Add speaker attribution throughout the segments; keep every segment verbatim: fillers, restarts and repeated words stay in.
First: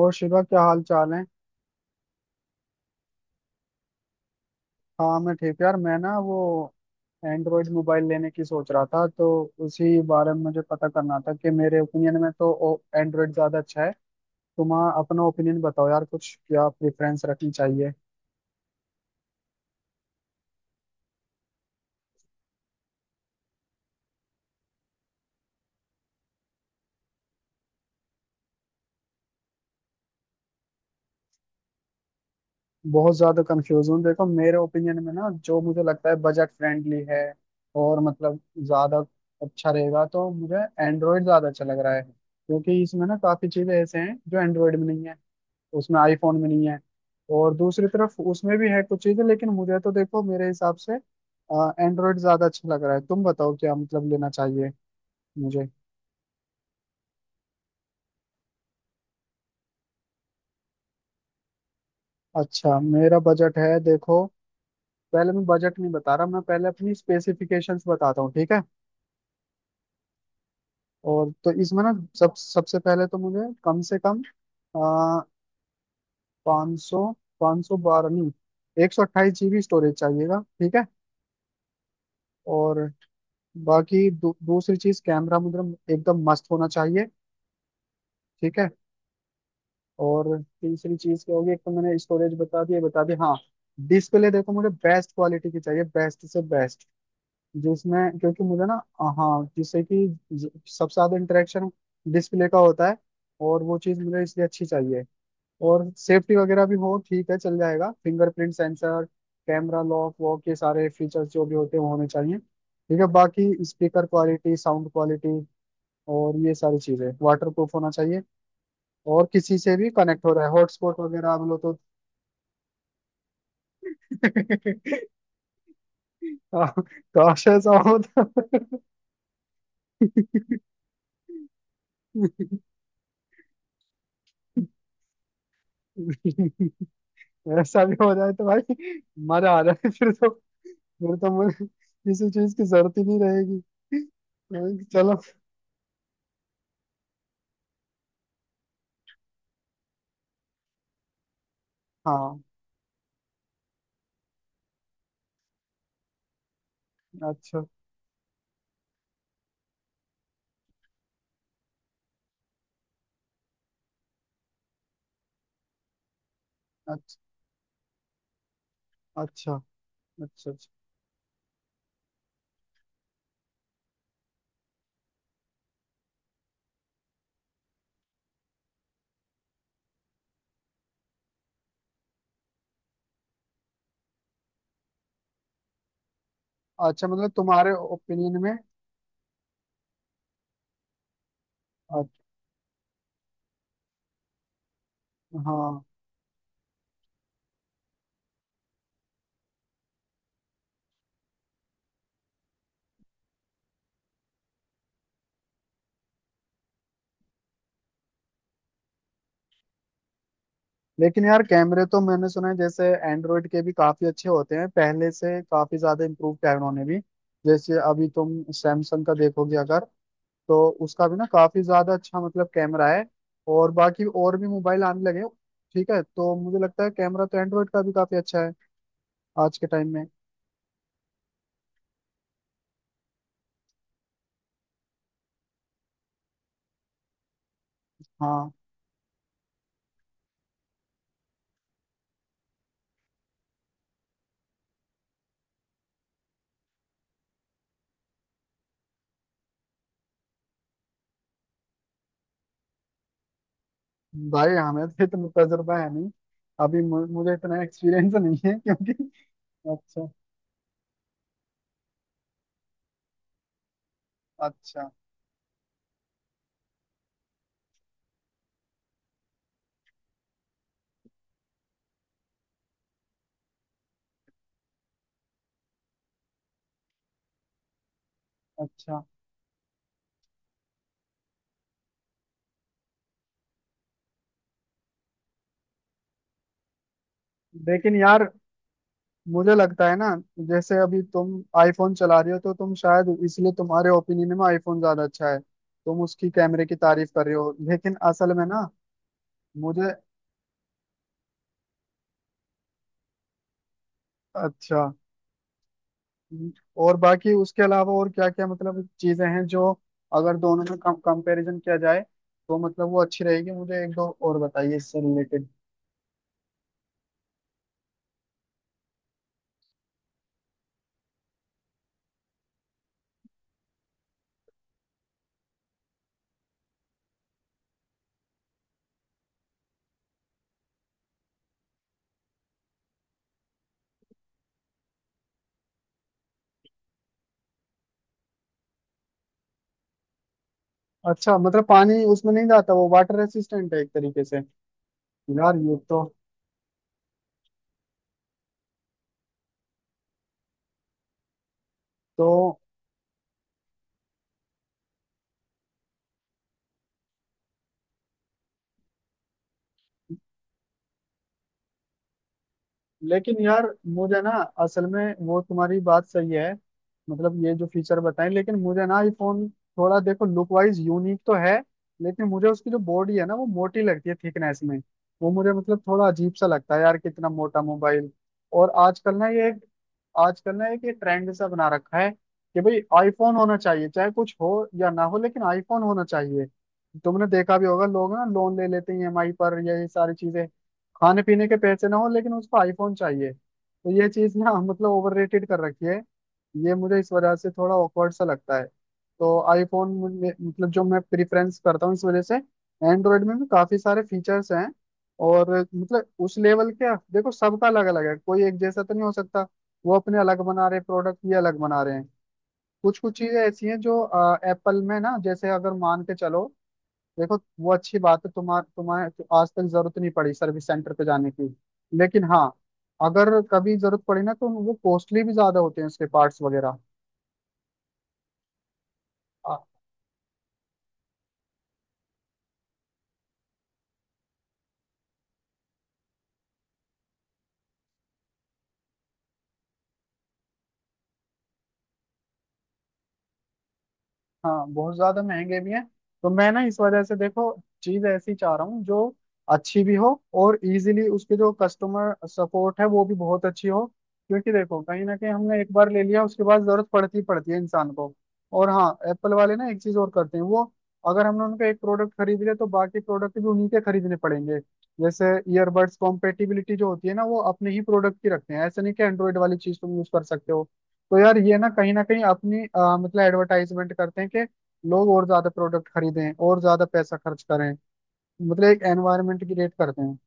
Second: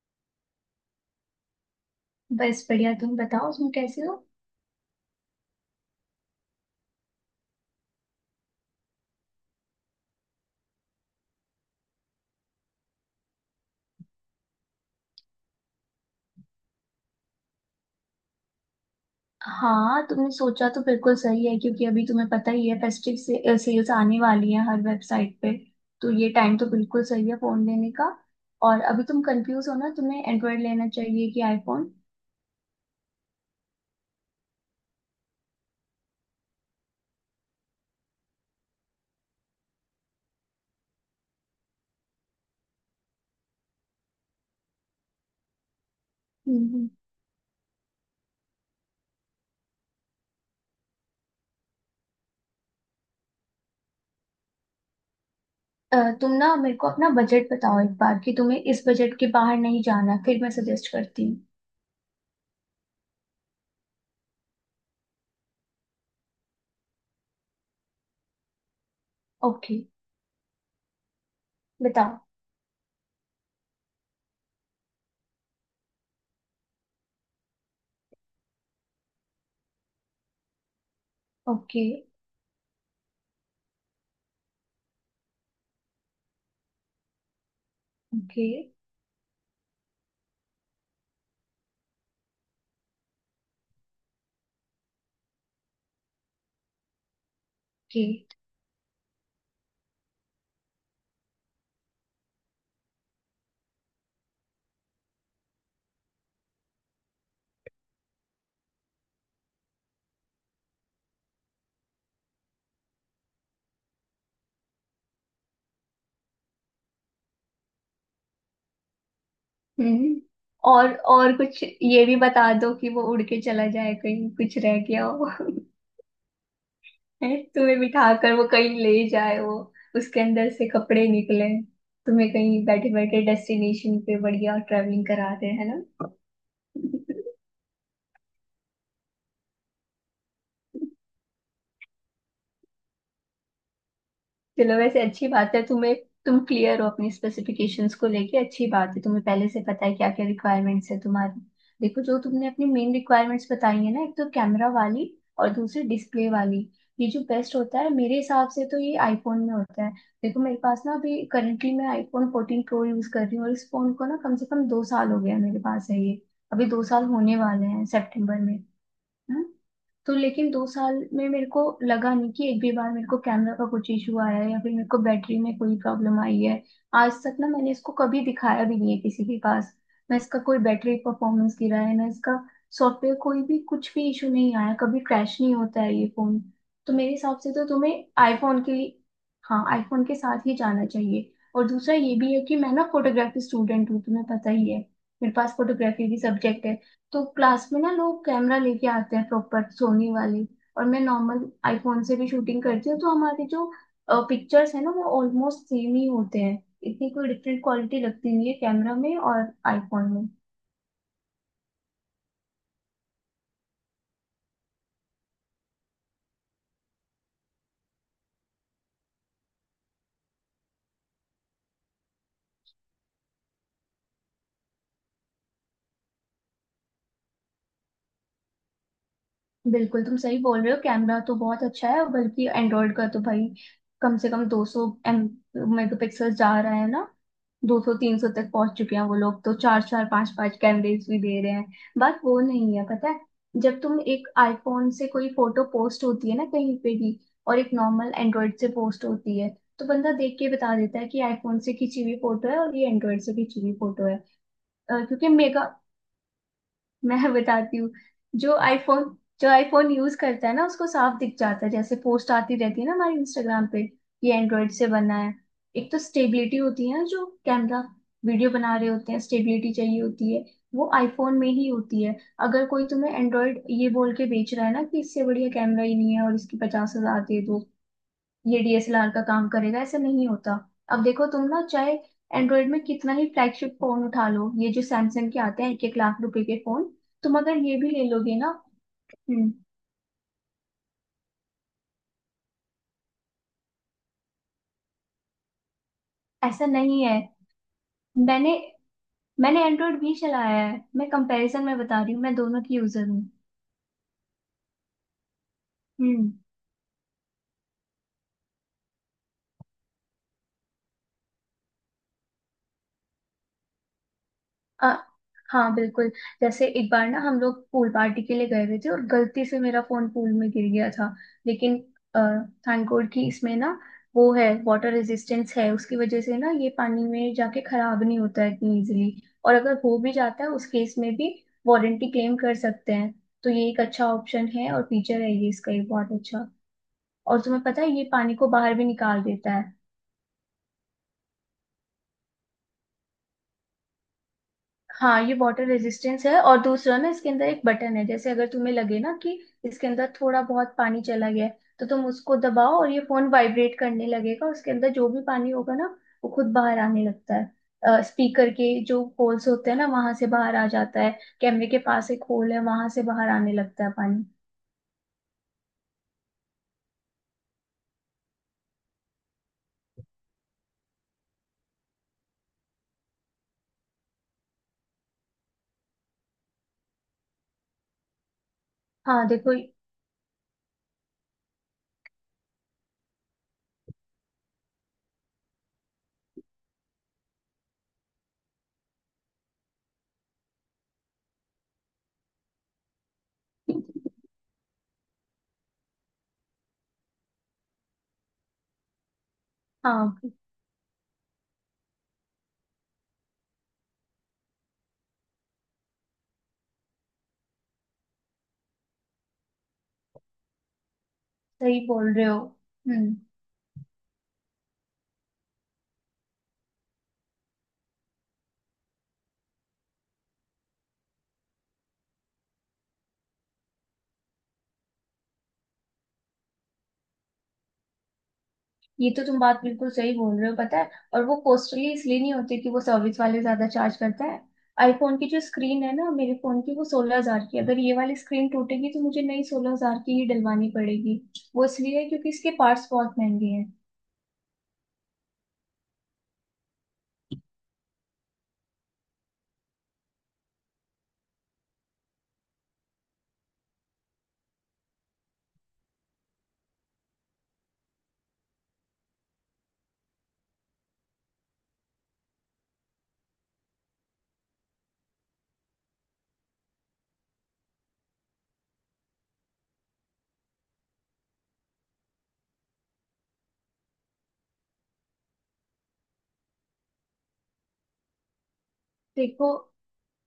Speaker 1: और शिवा क्या हाल चाल है।
Speaker 2: बस बढ़िया। तुम बताओ उसमें कैसे हो?
Speaker 1: हाँ मैं ठीक यार। मैं ना वो एंड्रॉयड मोबाइल लेने की सोच रहा था, तो उसी बारे में मुझे पता करना था कि मेरे ओपिनियन में तो एंड्रॉयड ज्यादा अच्छा है। तुम अपना ओपिनियन बताओ यार, कुछ क्या प्रेफरेंस रखनी चाहिए।
Speaker 2: हाँ, तुमने सोचा तो बिल्कुल सही है क्योंकि अभी तुम्हें पता ही है, फेस्टिव से, सेल्स आने वाली है हर वेबसाइट पे। तो ये टाइम तो बिल्कुल सही है फोन लेने का। और अभी तुम कंफ्यूज हो ना, तुम्हें एंड्रॉयड लेना चाहिए कि आईफोन।
Speaker 1: बहुत ज्यादा कंफ्यूज हूँ। देखो मेरे ओपिनियन में ना, जो मुझे लगता है बजट फ्रेंडली है और मतलब ज्यादा अच्छा रहेगा, तो मुझे एंड्रॉयड ज्यादा अच्छा लग रहा है, क्योंकि इसमें ना काफी चीजें ऐसे हैं जो एंड्रॉयड में नहीं है उसमें, आईफोन में नहीं है।
Speaker 2: हम्म।
Speaker 1: और दूसरी तरफ उसमें भी है कुछ चीजें, लेकिन मुझे तो देखो मेरे हिसाब से एंड्रॉयड ज्यादा अच्छा लग रहा है। तुम बताओ क्या मतलब लेना चाहिए मुझे।
Speaker 2: अ, तुम ना मेरे को अपना बजट बताओ एक बार कि तुम्हें इस बजट के बाहर नहीं जाना, फिर मैं सजेस्ट करती हूँ।
Speaker 1: अच्छा मेरा बजट है, देखो पहले मैं बजट नहीं बता रहा, मैं पहले अपनी स्पेसिफिकेशंस बताता हूँ ठीक है।
Speaker 2: ओके।
Speaker 1: और तो इसमें ना
Speaker 2: बताओ।
Speaker 1: सब सबसे पहले तो मुझे कम से कम आ, पाँच सौ, पाँच सौ बारह नहीं, एक सौ अट्ठाईस जीबी स्टोरेज चाहिएगा ठीक है।
Speaker 2: ओके।
Speaker 1: और बाकी दू, दूसरी चीज कैमरा मुझे एकदम मस्त होना चाहिए
Speaker 2: ओके।
Speaker 1: ठीक है। और तीसरी चीज क्या होगी, एक तो मैंने स्टोरेज बता दी, ये बता दी हाँ। डिस्प्ले देखो मुझे बेस्ट क्वालिटी की चाहिए, बेस्ट से बेस्ट,
Speaker 2: ओके।
Speaker 1: जिसमें क्योंकि मुझे ना, हाँ जिससे कि ज- सबसे ज्यादा इंटरेक्शन डिस्प्ले का होता है, और वो चीज मुझे इसलिए अच्छी चाहिए। और सेफ्टी वगैरह भी हो ठीक है चल जाएगा, फिंगरप्रिंट सेंसर, कैमरा लॉक वॉक, ये सारे फीचर्स जो भी होते हैं वो होने चाहिए ठीक है। बाकी स्पीकर क्वालिटी, साउंड क्वालिटी और ये सारी चीजें, वाटर प्रूफ होना चाहिए। और किसी से भी
Speaker 2: हम्म।
Speaker 1: कनेक्ट हो रहा है
Speaker 2: और
Speaker 1: हॉटस्पॉट वगैरह
Speaker 2: और
Speaker 1: आप लो
Speaker 2: कुछ
Speaker 1: तो।
Speaker 2: ये भी बता दो कि वो उड़ के चला जाए, कहीं कुछ रह गया हो।
Speaker 1: आ,
Speaker 2: हैं?
Speaker 1: काश ऐसा
Speaker 2: तुम्हें
Speaker 1: हो
Speaker 2: बिठा
Speaker 1: तो।
Speaker 2: कर वो कहीं ले जाए, वो उसके अंदर से कपड़े निकले, तुम्हें कहीं बैठे बैठे डेस्टिनेशन पे बढ़िया ट्रैवलिंग करा दे, है ना।
Speaker 1: ऐसा भी हो जाए तो भाई मजा आ जाए फिर तो। फिर तो मुझे किसी चीज की जरूरत ही नहीं रहेगी।
Speaker 2: चलो,
Speaker 1: मैं- कि
Speaker 2: वैसे
Speaker 1: चलो।
Speaker 2: अच्छी बात है तुम्हें, तुम क्लियर हो अपनी स्पेसिफिकेशंस को लेके। अच्छी बात है, तुम्हें पहले से पता है क्या क्या रिक्वायरमेंट्स है तुम्हारी। देखो, जो
Speaker 1: हाँ।
Speaker 2: तुमने अपनी मेन रिक्वायरमेंट्स बताई है ना, एक तो कैमरा वाली और दूसरी डिस्प्ले वाली, ये जो बेस्ट
Speaker 1: अच्छा,
Speaker 2: होता है मेरे हिसाब से तो ये आईफोन में होता है। देखो, मेरे पास ना अभी करंटली मैं आईफोन फोर्टीन प्रो यूज कर रही हूँ, और इस फोन को ना कम से कम दो साल हो गया, मेरे पास है ये। अभी दो साल
Speaker 1: अच्छा,
Speaker 2: होने वाले हैं सेप्टेम्बर में। हैं?
Speaker 1: अच्छा,
Speaker 2: तो लेकिन
Speaker 1: अच्छा,
Speaker 2: दो
Speaker 1: अच्छा,
Speaker 2: साल में मेरे को लगा नहीं कि एक भी बार मेरे को कैमरा का कुछ इशू आया है या फिर मेरे को बैटरी में कोई प्रॉब्लम आई है। आज तक ना मैंने इसको कभी दिखाया भी नहीं है किसी के पास। ना इसका कोई बैटरी परफॉर्मेंस गिरा है, ना इसका सॉफ्टवेयर, कोई भी कुछ भी इशू नहीं आया, कभी क्रैश नहीं होता है ये फोन। तो
Speaker 1: अच्छा
Speaker 2: मेरे
Speaker 1: मतलब
Speaker 2: हिसाब से तो
Speaker 1: तुम्हारे
Speaker 2: तुम्हें
Speaker 1: ओपिनियन में।
Speaker 2: आईफोन के लिए, हाँ, आईफोन के साथ ही जाना चाहिए। और दूसरा
Speaker 1: अच्छा,
Speaker 2: ये भी है कि मैं ना फोटोग्राफी स्टूडेंट हूँ, तुम्हें पता ही है। मेरे पास
Speaker 1: हाँ।
Speaker 2: फोटोग्राफी की सब्जेक्ट है। तो क्लास में ना लोग कैमरा लेके आते हैं प्रॉपर सोनी वाली। और मैं नॉर्मल आईफोन से भी शूटिंग करती हूँ, तो हमारी जो पिक्चर्स है ना वो ऑलमोस्ट सेम ही होते हैं। इतनी कोई डिफरेंट क्वालिटी लगती नहीं है कैमरा में और आईफोन में।
Speaker 1: लेकिन यार कैमरे तो मैंने सुना है, जैसे एंड्रॉइड के भी काफी अच्छे होते हैं, पहले से काफी ज्यादा इम्प्रूव किया है उन्होंने भी। जैसे अभी तुम सैमसंग का देखोगे अगर, तो उसका भी ना काफी ज्यादा अच्छा मतलब कैमरा है, और बाकी और भी मोबाइल आने लगे हैं, ठीक है, तो मुझे लगता है कैमरा तो एंड्रॉइड का भी काफी अच्छा है आज के टाइम
Speaker 2: बिल्कुल,
Speaker 1: में।
Speaker 2: तुम सही बोल रहे हो, कैमरा तो बहुत अच्छा है और बल्कि एंड्रॉइड का तो भाई कम से कम दो सौ एम मेगापिक्सल जा रहा है ना, दो सौ तीन सौ तक
Speaker 1: हाँ
Speaker 2: पहुंच चुके हैं वो लोग, तो चार चार पांच पांच कैमरेज भी दे रहे हैं। बात वो नहीं है, पता है। जब तुम एक आईफोन से कोई फोटो पोस्ट होती है ना कहीं पे भी, और एक नॉर्मल एंड्रॉइड से पोस्ट होती है, तो बंदा देख के बता देता है कि आईफोन से खींची हुई फोटो है और ये एंड्रॉइड से खींची हुई फोटो है।
Speaker 1: भाई हमें तो
Speaker 2: अ,
Speaker 1: इतना
Speaker 2: क्योंकि मेगा
Speaker 1: तजुर्बा है नहीं। अभी मु- मुझे
Speaker 2: मैं
Speaker 1: इतना
Speaker 2: बताती हूँ।
Speaker 1: एक्सपीरियंस नहीं है
Speaker 2: जो
Speaker 1: क्योंकि
Speaker 2: आईफोन जो आईफोन
Speaker 1: अच्छा,
Speaker 2: यूज करता है ना उसको साफ दिख जाता है, जैसे पोस्ट आती रहती है ना हमारे इंस्टाग्राम पे, ये एंड्रॉइड से
Speaker 1: अच्छा,
Speaker 2: बना है। एक तो स्टेबिलिटी होती है ना, जो कैमरा वीडियो बना रहे होते हैं स्टेबिलिटी चाहिए होती है, वो आईफोन में ही होती है। अगर कोई तुम्हें एंड्रॉइड ये बोल के बेच रहा है ना कि इससे बढ़िया कैमरा ही नहीं है और इसकी पचास हजार दे दो, ये
Speaker 1: अच्छा।
Speaker 2: डीएसएलआर का काम करेगा, ऐसा नहीं होता। अब देखो, तुम ना चाहे एंड्रॉइड में कितना ही फ्लैगशिप फोन उठा लो, ये जो सैमसंग के आते हैं एक एक लाख रुपए के फोन, तुम अगर ये भी
Speaker 1: लेकिन
Speaker 2: ले
Speaker 1: यार
Speaker 2: लोगे ना। हम्म।
Speaker 1: मुझे लगता है ना, जैसे अभी तुम आईफोन चला रही हो, तो तुम शायद इसलिए तुम्हारे ओपिनियन में आईफोन ज्यादा अच्छा है, तुम उसकी कैमरे
Speaker 2: ऐसा
Speaker 1: की
Speaker 2: नहीं
Speaker 1: तारीफ
Speaker 2: है।
Speaker 1: कर रहे हो, लेकिन असल में
Speaker 2: मैंने
Speaker 1: ना
Speaker 2: मैंने
Speaker 1: मुझे।
Speaker 2: एंड्रॉइड भी चलाया है, मैं कंपैरिजन में बता रही हूँ, मैं दोनों की यूजर हूँ।
Speaker 1: अच्छा।
Speaker 2: हम्म।
Speaker 1: और बाकी उसके अलावा और क्या क्या मतलब चीजें हैं, जो अगर दोनों में कम कंपैरिजन किया जाए तो मतलब वो अच्छी रहेगी, मुझे एक दो और बताइए
Speaker 2: आ,
Speaker 1: इससे रिलेटेड।
Speaker 2: हाँ, बिल्कुल। जैसे एक बार ना हम लोग पूल पार्टी के लिए गए हुए थे, और गलती से मेरा फोन पूल में गिर गया था। लेकिन थैंक गॉड कि इसमें ना, वो है, वाटर रेजिस्टेंस है, उसकी वजह से ना ये पानी में जाके खराब नहीं होता है इतनी इजीली। और अगर हो भी जाता है उस केस में भी वारंटी क्लेम कर सकते हैं। तो ये एक अच्छा ऑप्शन है और फीचर है ये इसका, ये बहुत अच्छा। और तुम्हें पता है, ये पानी को बाहर भी निकाल देता है।
Speaker 1: अच्छा मतलब पानी उसमें नहीं जाता, वो वाटर रेसिस्टेंट है एक तरीके से।
Speaker 2: हाँ, ये
Speaker 1: यार
Speaker 2: वाटर
Speaker 1: ये तो।
Speaker 2: रेजिस्टेंस है, और दूसरा ना इसके अंदर एक बटन है, जैसे अगर तुम्हें लगे ना कि इसके अंदर थोड़ा बहुत पानी चला गया है, तो तुम उसको
Speaker 1: तो
Speaker 2: दबाओ और ये फोन वाइब्रेट करने लगेगा, उसके अंदर जो भी पानी होगा ना वो खुद बाहर आने लगता है, स्पीकर के जो होल्स होते हैं ना वहां से बाहर आ जाता है, कैमरे के पास एक होल है वहां से बाहर
Speaker 1: लेकिन
Speaker 2: आने
Speaker 1: यार
Speaker 2: लगता है
Speaker 1: मुझे
Speaker 2: पानी।
Speaker 1: ना, असल में वो तुम्हारी बात सही है मतलब ये जो फीचर बताएं, लेकिन मुझे ना आईफोन थोड़ा देखो लुक वाइज यूनिक तो है, लेकिन मुझे उसकी जो बॉडी है ना वो मोटी लगती है थिकनेस में। वो मुझे मतलब थोड़ा अजीब सा लगता है यार, कितना मोटा मोबाइल। और आजकल
Speaker 2: हाँ।
Speaker 1: ना ये
Speaker 2: देखो।
Speaker 1: एक, आजकल ना एक ये ट्रेंड सा बना रखा है कि भाई आईफोन होना चाहिए, चाहे कुछ हो या ना हो लेकिन आईफोन होना चाहिए। तुमने देखा भी होगा, लोग ना लोन ले लेते हैं ईएमआई पर या ये सारी चीजें, खाने पीने के पैसे ना हो लेकिन उसको आईफोन चाहिए, तो ये चीज ना मतलब ओवररेटेड कर रखी है। ये मुझे इस वजह से थोड़ा ऑकवर्ड सा लगता है। तो आईफोन
Speaker 2: हाँ,
Speaker 1: मतलब जो मैं प्रिफरेंस करता हूँ इस वजह से, एंड्रॉयड में भी काफी सारे फीचर्स हैं और मतलब उस लेवल के, देखो सबका अलग अलग है, कोई एक जैसा तो नहीं हो सकता। वो अपने अलग बना रहे प्रोडक्ट, ये अलग
Speaker 2: सही
Speaker 1: बना रहे हैं।
Speaker 2: बोल रहे हो।
Speaker 1: कुछ
Speaker 2: हम्म।
Speaker 1: कुछ चीजें ऐसी हैं जो एप्पल में ना, जैसे अगर मान के चलो, देखो वो अच्छी बात है, तुम्हार तुम्हें तो आज तक जरूरत नहीं पड़ी सर्विस सेंटर पे जाने की, लेकिन हाँ अगर कभी जरूरत पड़ी ना, तो वो कॉस्टली भी ज्यादा होते हैं, उसके पार्ट्स वगैरह।
Speaker 2: ये तो तुम बात बिल्कुल सही बोल रहे हो, पता है, और वो कॉस्टली इसलिए नहीं होती कि वो सर्विस वाले ज्यादा चार्ज करता है। आईफोन की जो स्क्रीन है ना मेरे फोन की, वो सोलह हजार की है। अगर ये वाली स्क्रीन टूटेगी तो मुझे नई सोलह हजार की ही डलवानी पड़ेगी। वो इसलिए है क्योंकि इसके पार्ट्स बहुत महंगे हैं।
Speaker 1: हाँ बहुत ज्यादा महंगे भी हैं। तो मैं ना इस वजह से देखो, चीज ऐसी चाह रहा हूँ जो अच्छी भी हो, और इजीली उसके जो कस्टमर सपोर्ट है वो भी बहुत अच्छी हो, क्योंकि देखो कहीं ना कहीं हमने एक बार ले लिया, उसके बाद जरूरत पड़ती ही पड़ती है इंसान को। और हाँ एप्पल वाले ना एक चीज और करते हैं वो, अगर हमने उनका एक प्रोडक्ट खरीद लिया तो बाकी प्रोडक्ट भी उन्हीं के खरीदने पड़ेंगे। जैसे ईयरबड्स, कॉम्पेटिबिलिटी जो होती है ना, वो अपने ही प्रोडक्ट की रखते हैं, ऐसे नहीं कि एंड्रॉइड वाली चीज तुम यूज कर सकते हो। तो यार ये ना कहीं ना कहीं अपनी अ, मतलब एडवर्टाइजमेंट करते हैं कि लोग और ज्यादा प्रोडक्ट खरीदें और ज्यादा पैसा खर्च करें। मतलब एक एनवायरनमेंट
Speaker 2: देखो।
Speaker 1: क्रिएट करते हैं।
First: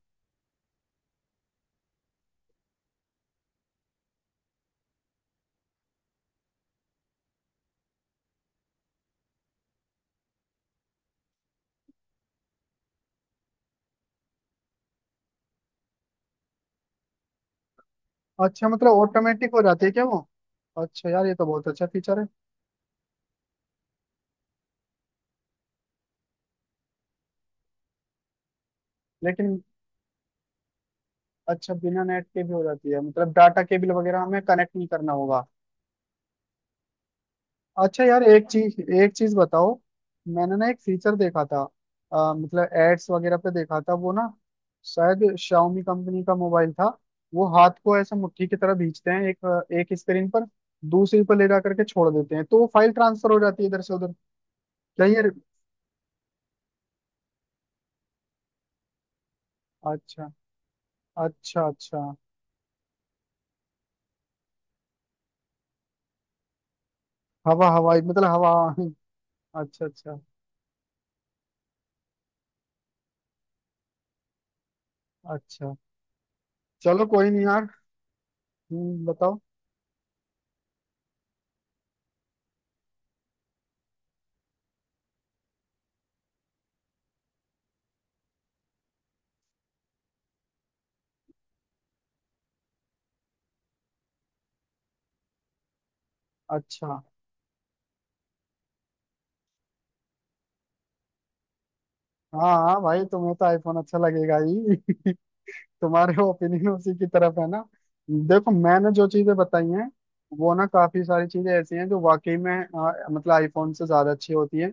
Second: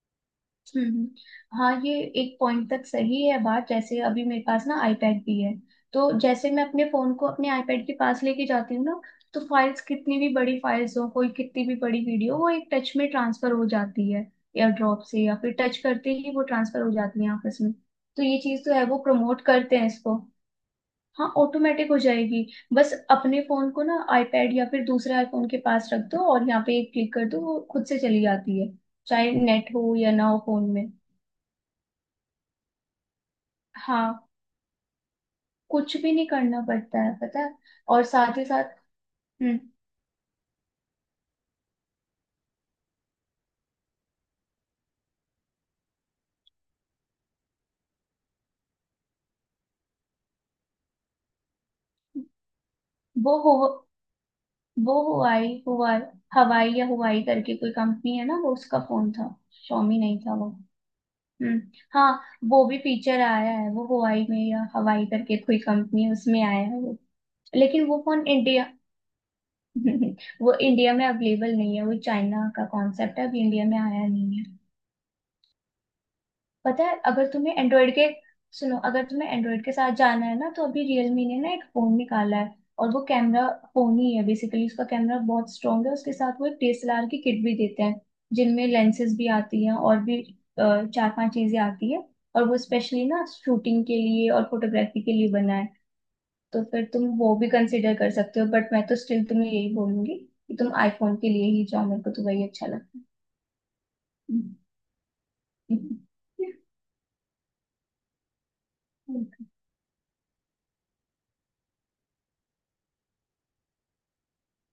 Speaker 2: हम्म। हाँ, ये एक पॉइंट तक सही है बात, जैसे अभी मेरे पास ना आईपैड भी है, तो जैसे मैं अपने फोन को अपने आईपैड के पास लेके जाती हूँ ना, तो फाइल्स कितनी भी बड़ी फाइल्स हो, कोई कितनी भी बड़ी वीडियो, वो एक टच में ट्रांसफर हो जाती है, या ड्रॉप से या फिर टच करते ही वो ट्रांसफर हो जाती है आपस में। तो ये चीज
Speaker 1: अच्छा
Speaker 2: तो है,
Speaker 1: मतलब
Speaker 2: वो प्रमोट
Speaker 1: ऑटोमेटिक हो
Speaker 2: करते
Speaker 1: जाती
Speaker 2: हैं
Speaker 1: है क्या
Speaker 2: इसको।
Speaker 1: वो। अच्छा यार
Speaker 2: हाँ,
Speaker 1: ये तो बहुत अच्छा
Speaker 2: ऑटोमेटिक हो
Speaker 1: फीचर है।
Speaker 2: जाएगी। बस अपने फोन को ना आईपैड या फिर दूसरे आईफोन के पास रख दो, और यहाँ पे एक क्लिक कर दो, वो खुद से चली जाती है, चाहे
Speaker 1: लेकिन
Speaker 2: नेट हो या ना हो फोन में।
Speaker 1: अच्छा बिना नेट के भी हो जाती है, मतलब डाटा केबल
Speaker 2: हाँ।
Speaker 1: वगैरह हमें कनेक्ट नहीं करना होगा।
Speaker 2: कुछ भी नहीं करना पड़ता है, पता है,
Speaker 1: अच्छा
Speaker 2: और
Speaker 1: यार
Speaker 2: साथ ही
Speaker 1: एक
Speaker 2: साथ,
Speaker 1: चीज, एक चीज
Speaker 2: हम्म।
Speaker 1: बताओ, मैंने ना एक फीचर देखा था, अ, मतलब एड्स वगैरह पे देखा था वो ना, शायद शाओमी कंपनी का मोबाइल था, वो हाथ को ऐसा मुट्ठी की तरह खींचते हैं, एक एक स्क्रीन पर दूसरी पर ले जा करके छोड़ देते हैं, तो वो फाइल ट्रांसफर
Speaker 2: वो
Speaker 1: हो
Speaker 2: हो
Speaker 1: जाती है इधर से उधर।
Speaker 2: वो
Speaker 1: क्या यार।
Speaker 2: हुआई हुआ। हवाई या हुआई करके कोई कंपनी है ना, वो, उसका फोन था। शॉमी नहीं
Speaker 1: अच्छा,
Speaker 2: था वो। हम्म।
Speaker 1: अच्छा, अच्छा
Speaker 2: हाँ। वो भी फीचर आया है, वो हुआई में या हवाई करके कोई कंपनी है, उसमें आया है वो।
Speaker 1: हवा
Speaker 2: लेकिन
Speaker 1: हवाई
Speaker 2: वो फोन
Speaker 1: मतलब हवा।
Speaker 2: इंडिया।
Speaker 1: अच्छा, अच्छा,
Speaker 2: वो इंडिया में अवेलेबल नहीं है, वो चाइना का कॉन्सेप्ट है, अभी इंडिया में आया नहीं है।
Speaker 1: अच्छा।
Speaker 2: पता है।
Speaker 1: चलो
Speaker 2: अगर
Speaker 1: कोई नहीं
Speaker 2: तुम्हें
Speaker 1: यार।
Speaker 2: एंड्रॉइड के सुनो, अगर
Speaker 1: हम्म,
Speaker 2: तुम्हें
Speaker 1: बताओ।
Speaker 2: एंड्रॉइड के साथ जाना है ना तो अभी रियलमी ने ना एक फोन निकाला है, और वो कैमरा फोन ही है बेसिकली, उसका कैमरा बहुत स्ट्रांग है, उसके साथ वो एक डीएसएलआर की किट भी देते हैं, जिनमें लेंसेज भी आती हैं, और भी अ, चार पांच चीजें आती है। और वो स्पेशली ना शूटिंग के लिए और फोटोग्राफी के लिए बना है। तो फिर
Speaker 1: अच्छा।
Speaker 2: तुम वो भी कंसिडर कर सकते हो, बट मैं तो स्टिल तुम्हें यही बोलूंगी कि तुम आईफोन के लिए ही जाओ, मेरे को तो वही
Speaker 1: हाँ,
Speaker 2: अच्छा
Speaker 1: हाँ
Speaker 2: लगता
Speaker 1: भाई
Speaker 2: है।
Speaker 1: तुम्हें तो आईफोन अच्छा लगेगा ही तुम्हारे ओपिनियन उसी की तरफ है ना। देखो मैंने जो चीजें बताई हैं वो ना, काफी सारी चीजें ऐसी हैं जो वाकई में अ, मतलब आईफोन से ज्यादा अच्छी होती हैं।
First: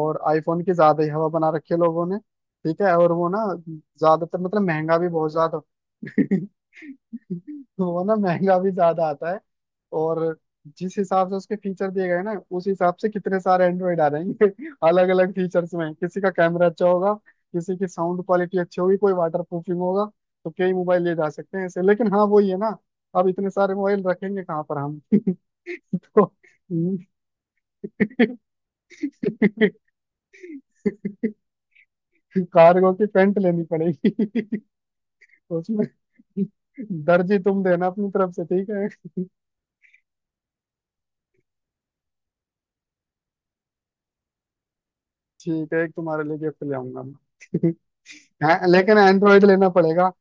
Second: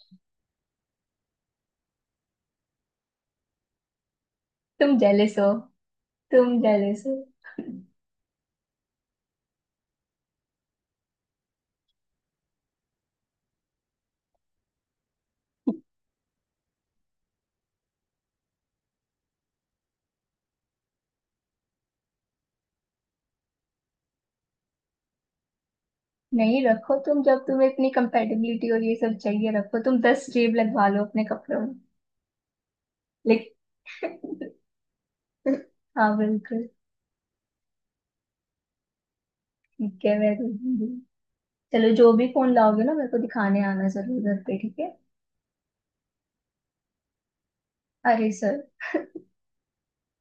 Speaker 1: और आईफोन की ज्यादा ही हवा बना रखी है लोगों ने, ठीक है और वो ना ज्यादातर मतलब
Speaker 2: तुम
Speaker 1: महंगा भी बहुत
Speaker 2: जेलस हो।
Speaker 1: ज्यादा।
Speaker 2: तुम जेलस हो।
Speaker 1: वो ना महंगा भी ज्यादा आता है। और जिस हिसाब से उसके फीचर दिए गए ना, उस हिसाब से कितने सारे एंड्रॉइड आ रहेंगे अलग अलग फीचर्स में, किसी का कैमरा अच्छा होगा, किसी की साउंड क्वालिटी अच्छी होगी, कोई वाटर प्रूफिंग होगा, तो कई मोबाइल ले जा सकते हैं ऐसे, लेकिन हाँ वही है ना, अब इतने सारे मोबाइल रखेंगे कहाँ पर हम तो
Speaker 2: नहीं, रखो, तुम जब तुम्हें इतनी कंपेटेबिलिटी और ये सब चाहिए, रखो तुम दस जेब लगवा लो अपने कपड़ों में।
Speaker 1: कार्गो की पैंट लेनी
Speaker 2: लेकिन।
Speaker 1: पड़ेगी उसमें।
Speaker 2: हाँ, बिल्कुल।
Speaker 1: दर्जी तुम देना अपनी तरफ से ठीक है
Speaker 2: ठीक है, मैं दे दूंगी। चलो, जो भी फोन लाओगे ना, मेरे को दिखाने आना जरूर घर पे, ठीक है।
Speaker 1: ठीक है, एक तुम्हारे लिए गिफ्ट ले आऊंगा मैं
Speaker 2: अरे
Speaker 1: हाँ,
Speaker 2: सर।
Speaker 1: लेकिन एंड्रॉइड लेना पड़ेगा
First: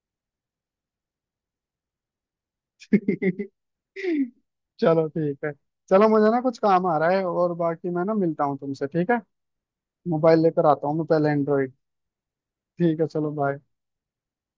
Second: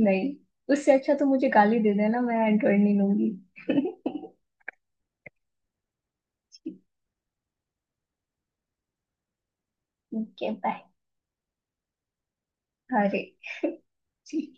Speaker 2: नहीं। उससे अच्छा तो मुझे गाली दे देना, मैं एंड्रॉइड नहीं लूंगी।
Speaker 1: चलो ठीक है। चलो मुझे ना कुछ काम आ रहा है, और बाकी मैं ना मिलता हूँ तुमसे ठीक है। मोबाइल
Speaker 2: ठीक है,
Speaker 1: लेकर
Speaker 2: बाय।
Speaker 1: आता हूँ मैं, पहले एंड्रॉइड। ठीक है
Speaker 2: अरे।
Speaker 1: चलो बाय।
Speaker 2: ठीक।